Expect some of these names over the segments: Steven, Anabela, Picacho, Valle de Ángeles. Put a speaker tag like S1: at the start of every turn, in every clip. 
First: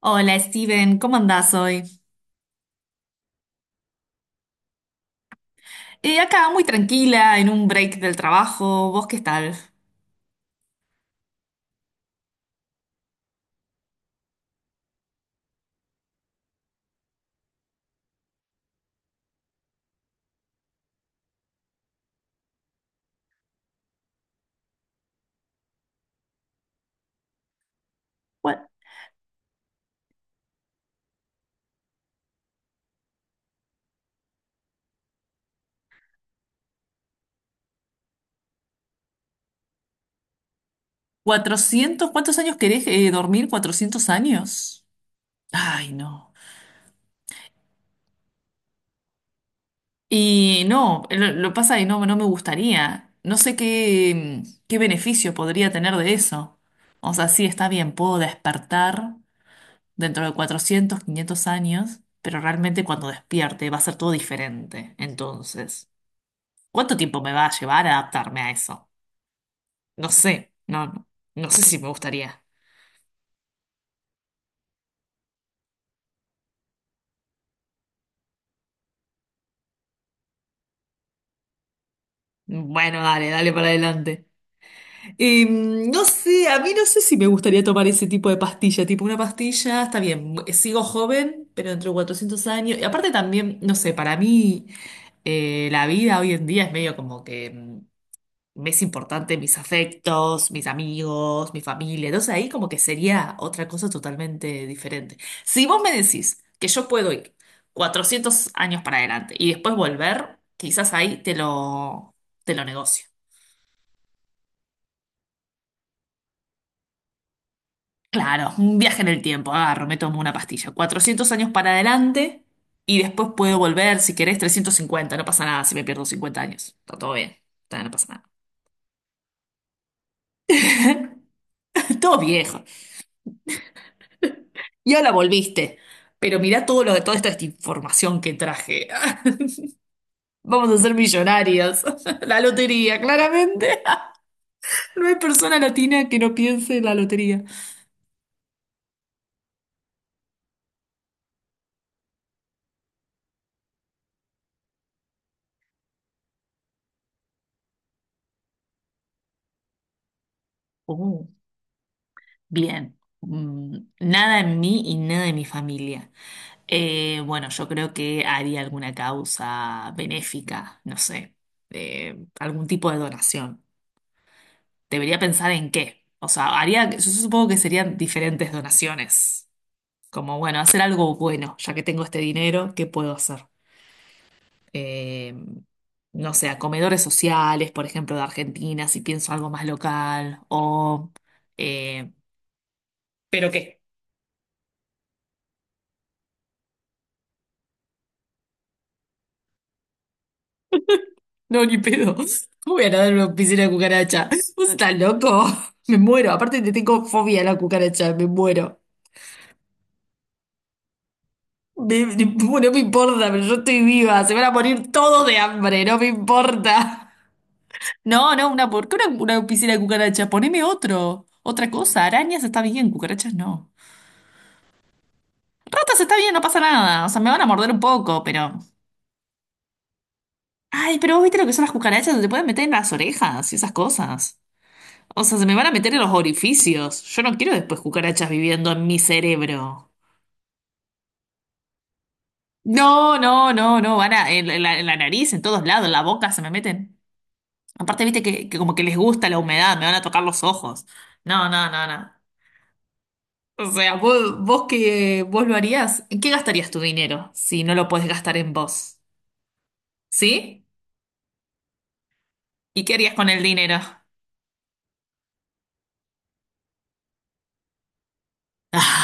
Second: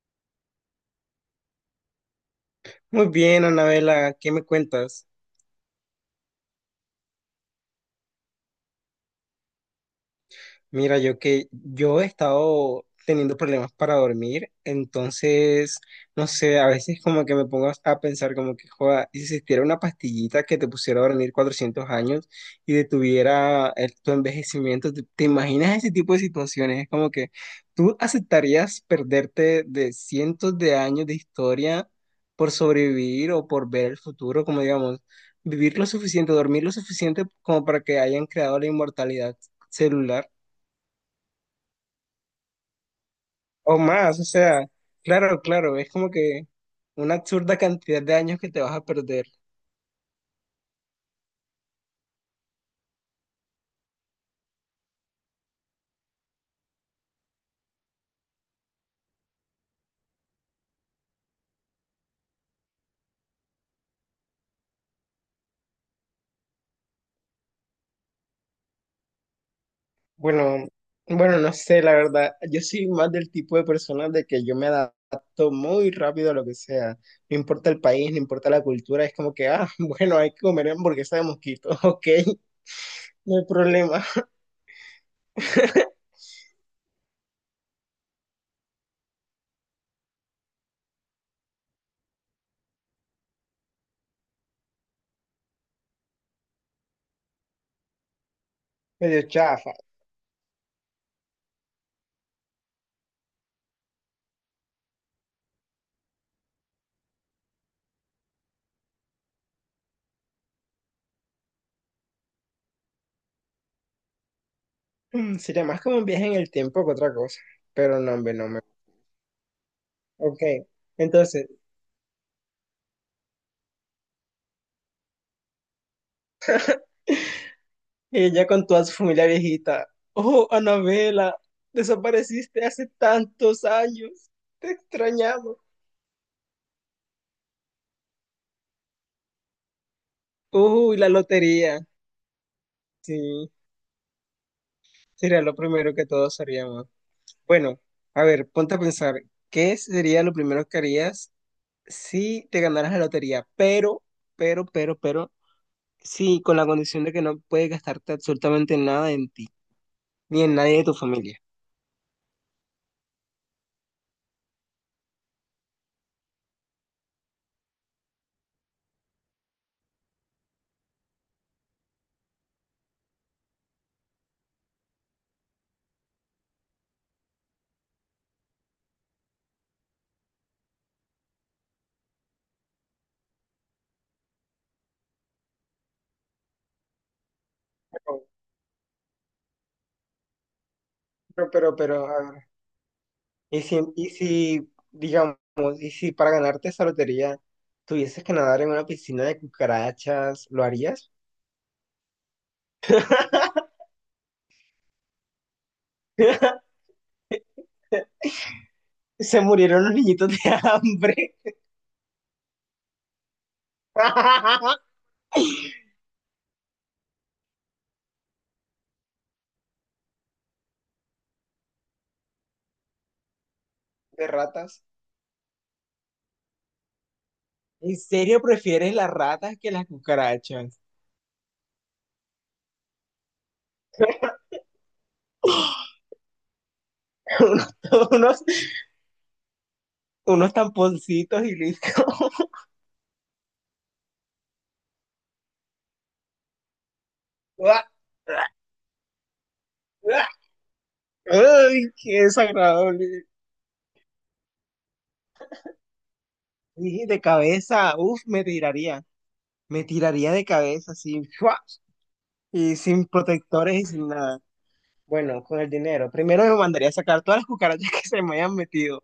S1: Hola Steven, ¿cómo andás hoy?
S2: Muy bien, Anabela, ¿qué me cuentas?
S1: Acá muy tranquila, en un break del trabajo. ¿Vos qué tal?
S2: Mira, yo he estado teniendo problemas para dormir, entonces, no sé, a veces como que me pongo a pensar como que, joda, y si existiera una pastillita que te pusiera a dormir 400 años y detuviera tu envejecimiento, ¿te imaginas ese tipo de situaciones? Es como que tú
S1: Cua-
S2: aceptarías perderte de cientos de años de historia por sobrevivir o por ver el futuro, como digamos, vivir lo suficiente, dormir lo suficiente como para que hayan creado la inmortalidad celular.
S1: ¿400? ¿Cuántos años querés dormir?
S2: O
S1: ¿Cuatrocientos
S2: más, o sea,
S1: años?
S2: claro, claro, es
S1: Ay,
S2: como
S1: no.
S2: que una absurda cantidad de años que te vas a perder.
S1: Y no, lo pasa que no me gustaría. No sé qué, qué beneficio podría tener de eso. O sea, sí, está bien, puedo despertar dentro de 400 500 años, pero realmente cuando despierte va a ser todo diferente. Entonces, ¿cuánto tiempo me va a llevar a adaptarme a eso? No sé,
S2: Bueno, bueno,
S1: no
S2: no
S1: sé si
S2: sé,
S1: me
S2: la verdad,
S1: gustaría.
S2: yo soy más del tipo de persona de que yo me adapto muy rápido a lo que sea, no importa el país, no importa la cultura, es como que, ah, bueno, hay que comer hamburguesa de mosquito, ok,
S1: Bueno, dale,
S2: no hay
S1: dale para
S2: problema,
S1: adelante. No sé, a mí no sé si me gustaría tomar ese tipo de pastilla, tipo una pastilla, está bien, sigo joven, pero entre 400 años, y aparte también, no sé, para mí la vida hoy en día es medio como que... me es
S2: medio
S1: importante mis
S2: chafa.
S1: afectos, mis amigos, mi familia. Entonces ahí como que sería otra cosa totalmente diferente. Si vos me decís que yo puedo ir 400 años para adelante y después volver, quizás ahí te lo negocio.
S2: Sería más como un viaje en el tiempo que otra cosa, pero no, hombre, no
S1: Claro,
S2: me...
S1: un viaje en el tiempo, agarro, me tomo una
S2: Ok,
S1: pastilla. cuatrocientos
S2: entonces...
S1: años para adelante y después puedo volver, si querés, 350. No pasa nada si me pierdo 50 años. Está todo bien, no pasa nada.
S2: Ella con toda su familia viejita. Oh, Anabela,
S1: Todo viejo.
S2: desapareciste hace tantos años. Te
S1: Y ahora
S2: extrañamos.
S1: volviste. Pero mirá todo lo de toda esta información que traje. Vamos a ser
S2: Uy, la lotería.
S1: millonarios. La lotería,
S2: Sí,
S1: claramente. No hay
S2: sería lo
S1: persona
S2: primero que
S1: latina que no
S2: todos
S1: piense en
S2: haríamos.
S1: la lotería.
S2: Bueno, a ver, ponte a pensar, ¿qué sería lo primero que harías si te ganaras la lotería? Pero, sí, con la condición de que no puedes gastarte absolutamente nada en ti, ni en nadie de tu
S1: Oh,
S2: familia.
S1: bien. Mm, nada en mí y nada en mi familia. Bueno, yo creo que haría alguna causa benéfica, no sé, algún tipo de donación. Debería pensar en qué. O sea, haría, yo supongo que serían diferentes donaciones. Como, bueno, hacer algo bueno, ya que tengo este dinero, ¿qué puedo hacer? Eh, no sé, a comedores sociales, por ejemplo, de
S2: Pero,
S1: Argentina, si pienso algo más local, o...
S2: pero,
S1: eh,
S2: a ver.
S1: ¿pero qué?
S2: Digamos, y si para ganarte esa lotería tuvieses que nadar en una piscina de cucarachas, ¿lo harías?
S1: No, ni pedo. ¿Cómo voy a nadar en una piscina de cucaracha? ¿Vos estás loco? Me muero. Aparte, te tengo fobia a la cucaracha, me muero.
S2: Se murieron los niñitos de hambre.
S1: Me- me- no me importa, pero yo estoy viva. Se van a morir todos de hambre, no me importa. No, no, una, ¿por qué una piscina de cucarachas? Poneme otro, otra cosa. Arañas está bien, cucarachas no.
S2: De ratas.
S1: Ratas está bien, no pasa nada. O sea, me van a morder un
S2: ¿En
S1: poco,
S2: serio
S1: pero.
S2: prefieres las ratas que las cucarachas?
S1: Ay, pero vos viste lo que son las cucarachas, se te pueden meter en las orejas y esas cosas. O sea, se me van a meter en los orificios. Yo no quiero
S2: Unos,
S1: después cucarachas
S2: unos,
S1: viviendo en mi cerebro.
S2: unos tamponcitos y listo.
S1: No, no, no, no, en la nariz, en todos lados, en la boca se me meten.
S2: Uah,
S1: Aparte, viste
S2: uah,
S1: que como que les gusta la humedad, me van a tocar
S2: uah.
S1: los ojos. No, no, no,
S2: Ay,
S1: no.
S2: qué desagradable.
S1: O sea, vos lo harías, ¿en qué gastarías tu
S2: Y de
S1: dinero si no lo
S2: cabeza,
S1: puedes
S2: uf,
S1: gastar
S2: me
S1: en vos?
S2: tiraría. Me tiraría de
S1: ¿Sí?
S2: cabeza, así. Fua. Y
S1: ¿Y qué
S2: sin
S1: harías con el
S2: protectores
S1: dinero?
S2: y sin nada. Bueno, con el dinero. Primero me mandaría a sacar todas las cucarachas que se me hayan metido.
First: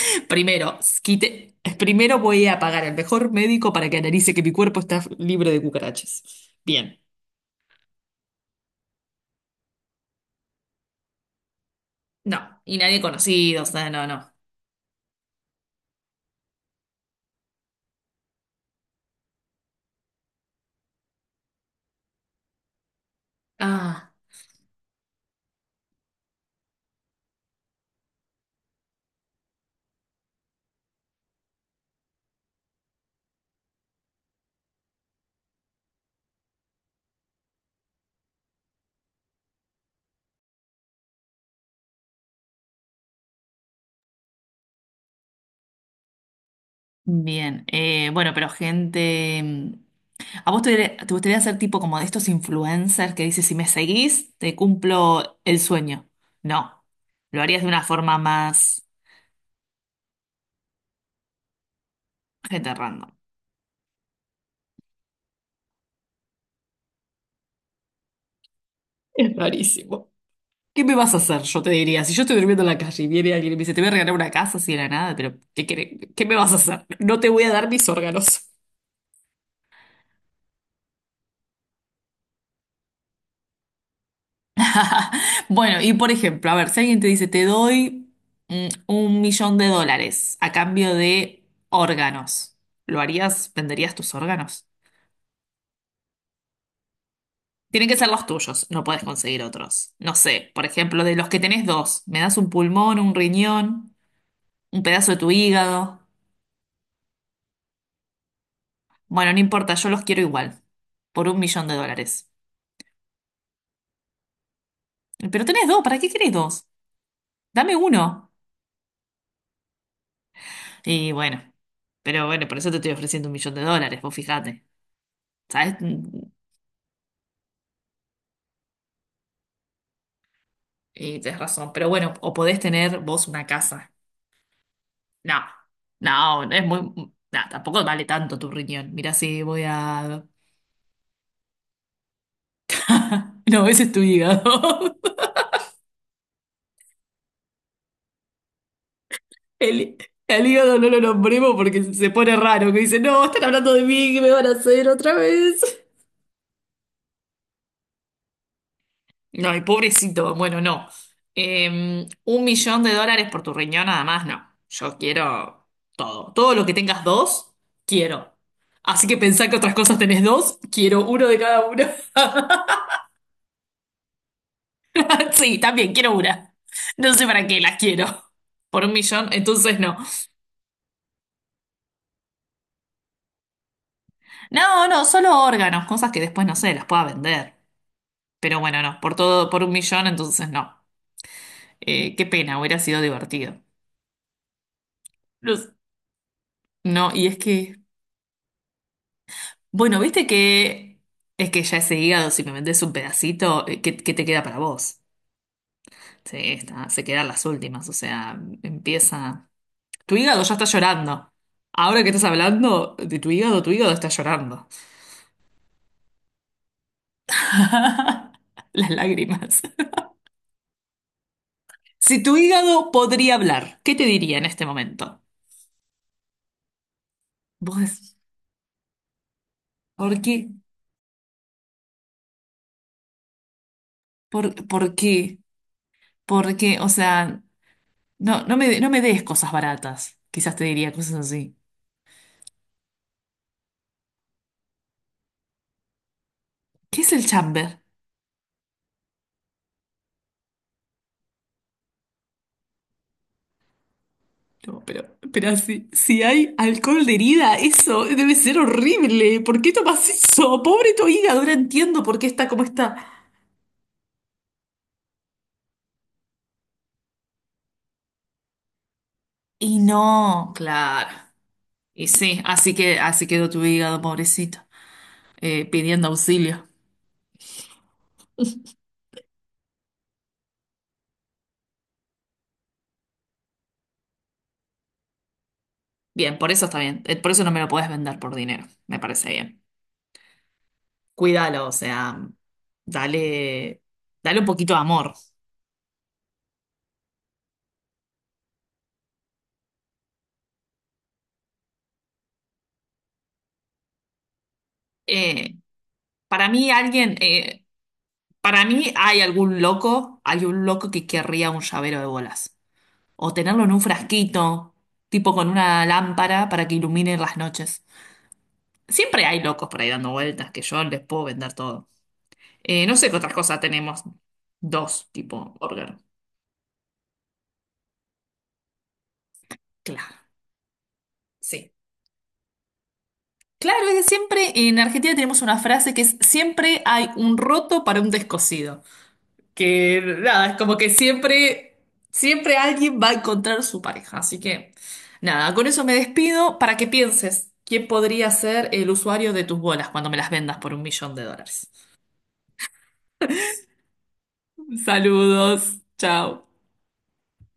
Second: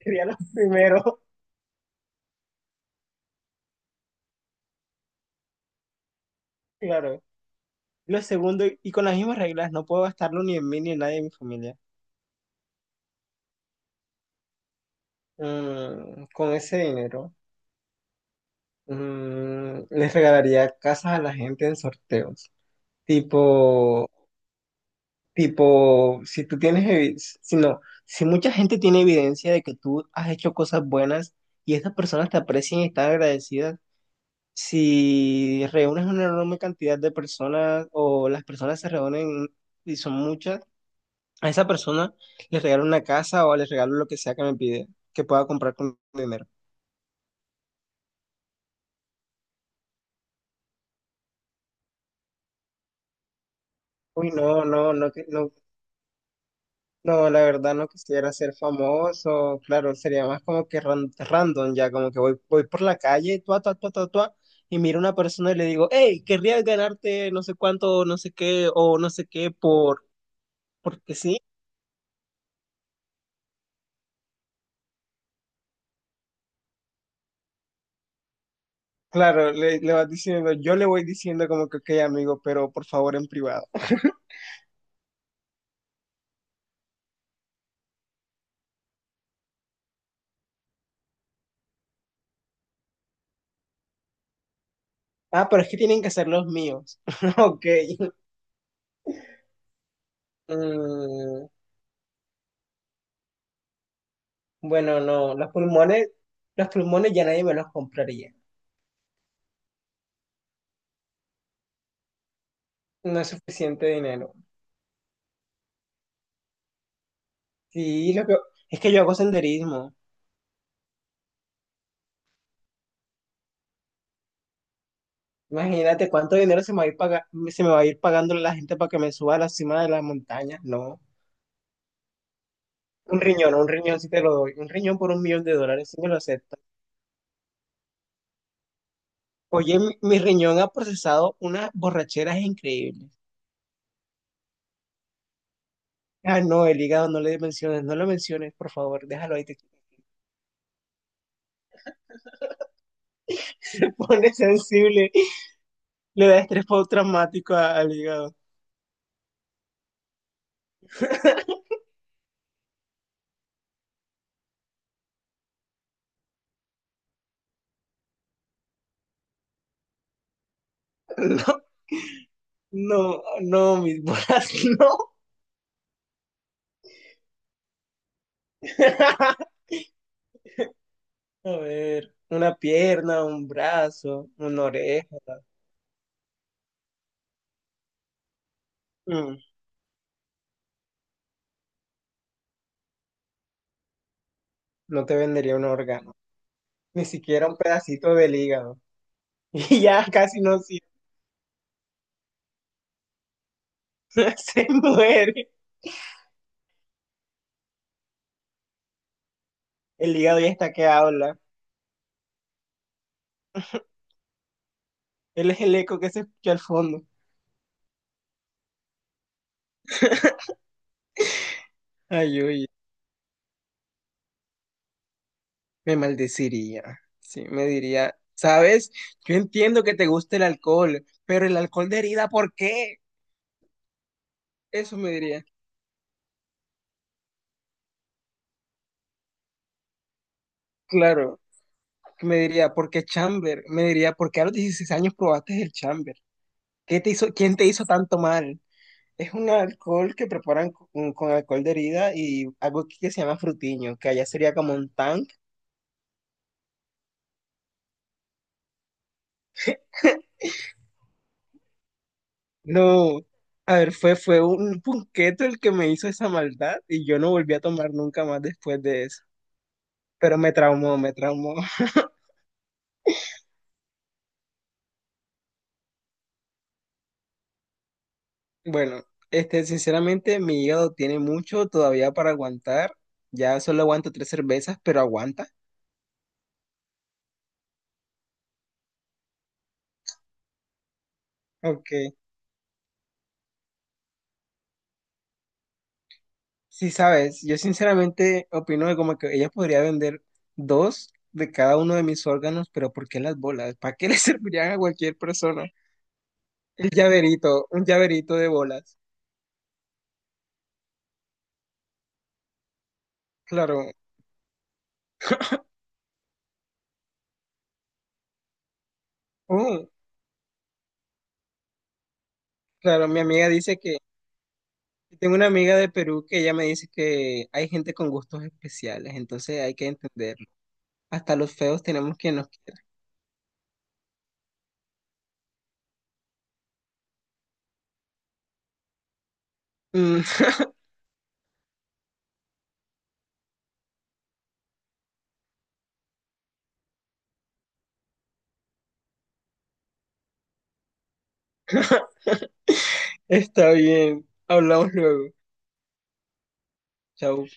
S2: Sería lo
S1: Primero,
S2: primero,
S1: primero voy a pagar al mejor médico para que analice que mi cuerpo está libre de cucarachas. Bien.
S2: claro. Lo segundo, y con las mismas reglas, no puedo gastarlo ni en mí ni en nadie de mi familia.
S1: No, y nadie conocido, o sea, no, no.
S2: Con ese dinero, les regalaría casas a la gente en sorteos. Tipo,
S1: Ah.
S2: tipo, si tú tienes, si no, si mucha gente tiene evidencia de que tú has hecho cosas buenas y estas personas te aprecian y están agradecidas, si reúnes una enorme cantidad de personas o las personas se reúnen y son muchas, a esa persona le regalo una casa o le regalo lo que sea que me pide, que pueda comprar con mi dinero.
S1: Bien, bueno, pero gente, ¿a vos te gustaría ser tipo como de estos influencers que dices, si me
S2: Uy,
S1: seguís, te
S2: no, no, no,
S1: cumplo
S2: no,
S1: el sueño? No,
S2: no,
S1: lo
S2: la
S1: harías de
S2: verdad
S1: una
S2: no
S1: forma
S2: quisiera ser
S1: más
S2: famoso, claro, sería más como que random ya, como que voy,
S1: gente
S2: por la
S1: random.
S2: calle, tua, tua, tua, tua, tua, y miro a una persona y le digo, hey, querrías ganarte no sé cuánto, no sé qué, o no sé
S1: Es
S2: qué, por,
S1: rarísimo. ¿Qué me vas
S2: porque
S1: a
S2: sí.
S1: hacer? Yo te diría, si yo estoy durmiendo en la calle y viene alguien y me dice, te voy a regalar una casa así de la nada, pero ¿qué, querés? ¿Qué me vas a hacer? No te voy a dar mis órganos.
S2: Claro, le vas diciendo, yo le voy diciendo como que, ok, amigo, pero por favor en privado.
S1: Bueno, y por ejemplo, a ver, si alguien te dice, te doy $1 millón a cambio de órganos, ¿lo harías? ¿Venderías tus órganos?
S2: Ah, pero es que tienen que ser los míos. Ok.
S1: Tienen que ser los tuyos, no puedes conseguir otros. No sé, por ejemplo, de los que
S2: Mm,
S1: tenés dos, me das un pulmón, un riñón, un
S2: bueno,
S1: pedazo de tu
S2: no, los
S1: hígado.
S2: pulmones, los pulmones ya nadie me los compraría.
S1: Bueno, no importa, yo los quiero igual, por $1 millón.
S2: No es suficiente dinero.
S1: Pero tenés dos, ¿para qué querés dos? Dame
S2: Sí, lo
S1: uno.
S2: que, es que yo hago senderismo.
S1: Y bueno, pero bueno, por eso te estoy ofreciendo $1 millón, vos fijate. ¿Sabes?
S2: Imagínate cuánto dinero se me va a ir, se me va a ir pagando la gente para que me suba a la cima de las montañas. No.
S1: Y tenés razón, pero bueno, o podés tener vos una
S2: Un
S1: casa.
S2: riñón sí te lo doy. Un riñón por un
S1: No,
S2: millón de dólares, sí me lo
S1: no, no
S2: acepto.
S1: es muy... No, tampoco vale tanto tu riñón. Mira, si voy
S2: Oye, mi
S1: a...
S2: riñón ha procesado unas borracheras increíbles.
S1: No, ese es tu hígado.
S2: Ah, no, el hígado no le menciones, no lo menciones, por favor, déjalo ahí. Te
S1: El, el hígado no lo nombremos porque se pone raro, que dice, no, están hablando de
S2: te
S1: mí, ¿qué me
S2: pone
S1: van a hacer
S2: sensible,
S1: otra vez?
S2: le da estrés postraumático al hígado.
S1: No, y pobrecito, bueno, no. Un millón de dólares por tu riñón nada más, no. Yo quiero todo. Todo lo que tengas dos, quiero. Así que pensá que otras cosas tenés dos, quiero uno de
S2: No,
S1: cada uno.
S2: no, no, mis bolas, no.
S1: Sí, también quiero una. No sé para qué las quiero. Por un millón, entonces no.
S2: A ver, una pierna, un brazo, una
S1: No, no,
S2: oreja.
S1: solo órganos, cosas que después no sé, las pueda vender. Pero bueno, no, por
S2: Mm,
S1: todo, por 1 millón, entonces no. Qué pena, hubiera sido divertido.
S2: no te
S1: No,
S2: vendería un
S1: sé.
S2: órgano, ni
S1: No, y es
S2: siquiera un
S1: que,
S2: pedacito del hígado. Y
S1: bueno,
S2: ya
S1: viste
S2: casi no sirve,
S1: que es que ya ese hígado, si me vendes un pedacito, ¿qué, qué te queda para
S2: se
S1: vos?
S2: muere.
S1: Sí, está, se quedan las últimas, o sea, empieza. Tu
S2: El hígado
S1: hígado
S2: ya
S1: ya está
S2: está que
S1: llorando.
S2: habla.
S1: Ahora que estás hablando de tu hígado está llorando.
S2: Él es el eco que se escucha al fondo.
S1: Las lágrimas. Si tu
S2: Ay, oye,
S1: hígado podría hablar, ¿qué te diría en este momento?
S2: me maldeciría. Sí, me
S1: Vos decís,
S2: diría, ¿sabes? Yo entiendo que te
S1: ¿por
S2: gusta el
S1: qué?
S2: alcohol, pero el alcohol de herida, ¿por qué?
S1: Por
S2: Eso me
S1: qué?
S2: diría.
S1: ¿Por qué? O sea, no me des cosas baratas. Quizás te diría cosas
S2: Claro,
S1: así.
S2: me diría, ¿por qué chamber? Me diría, ¿por qué a los 16 años probaste el chamber? ¿Qué
S1: ¿Qué
S2: te
S1: es el
S2: hizo, quién te
S1: chamber?
S2: hizo tanto mal? Es un alcohol que preparan con alcohol de herida y algo que se llama frutiño, que allá sería como
S1: No,
S2: un tan.
S1: pero si, si hay alcohol de herida, eso debe ser horrible. ¿Por qué tomas eso? Pobre tu hígado, ahora entiendo por qué está como está.
S2: No, a ver, fue un punqueto el que me hizo esa maldad y yo no volví a tomar nunca más después de eso.
S1: Y
S2: Pero
S1: no,
S2: me traumó,
S1: claro.
S2: me traumó.
S1: Y sí, así que así quedó tu hígado, pobrecito. Pidiendo auxilio.
S2: Bueno, sinceramente, mi hígado tiene mucho todavía para aguantar. Ya solo aguanto tres cervezas, pero aguanta.
S1: Bien, por eso está bien. Por eso no me lo podés vender por dinero. Me parece bien. Cuídalo, o
S2: Ok.
S1: sea, dale, dale un poquito de amor.
S2: Sí, sabes, yo sinceramente opino que como que ella podría vender dos de cada uno de mis órganos, pero ¿por qué las bolas? ¿Para qué le servirían a cualquier
S1: Eh,
S2: persona?
S1: para mí
S2: El
S1: alguien,
S2: llaverito, un llaverito de
S1: para mí
S2: bolas.
S1: hay algún loco, hay un loco que querría un llavero de bolas. O tenerlo en un
S2: Claro.
S1: frasquito, tipo con una lámpara para que ilumine las noches. Siempre hay locos por
S2: Oh.
S1: ahí dando vueltas que yo les puedo vender todo. No
S2: Claro,
S1: sé qué
S2: mi
S1: otras
S2: amiga
S1: cosas
S2: dice que,
S1: tenemos. Dos,
S2: tengo una
S1: tipo
S2: amiga de
S1: órgano.
S2: Perú que ella me dice que hay gente con gustos especiales, entonces hay que
S1: Claro.
S2: entender. Hasta los
S1: Sí.
S2: feos tenemos que nos...
S1: Claro, es que siempre en Argentina tenemos una frase que es siempre hay un roto para un descosido. Que
S2: Mm,
S1: nada, es como que siempre, siempre alguien va a encontrar su pareja. Así que nada, con eso me despido para que pienses quién podría ser el usuario de tus bolas cuando me las vendas por $1 millón.
S2: está bien, hablamos luego.
S1: Saludos, chao.
S2: Chao.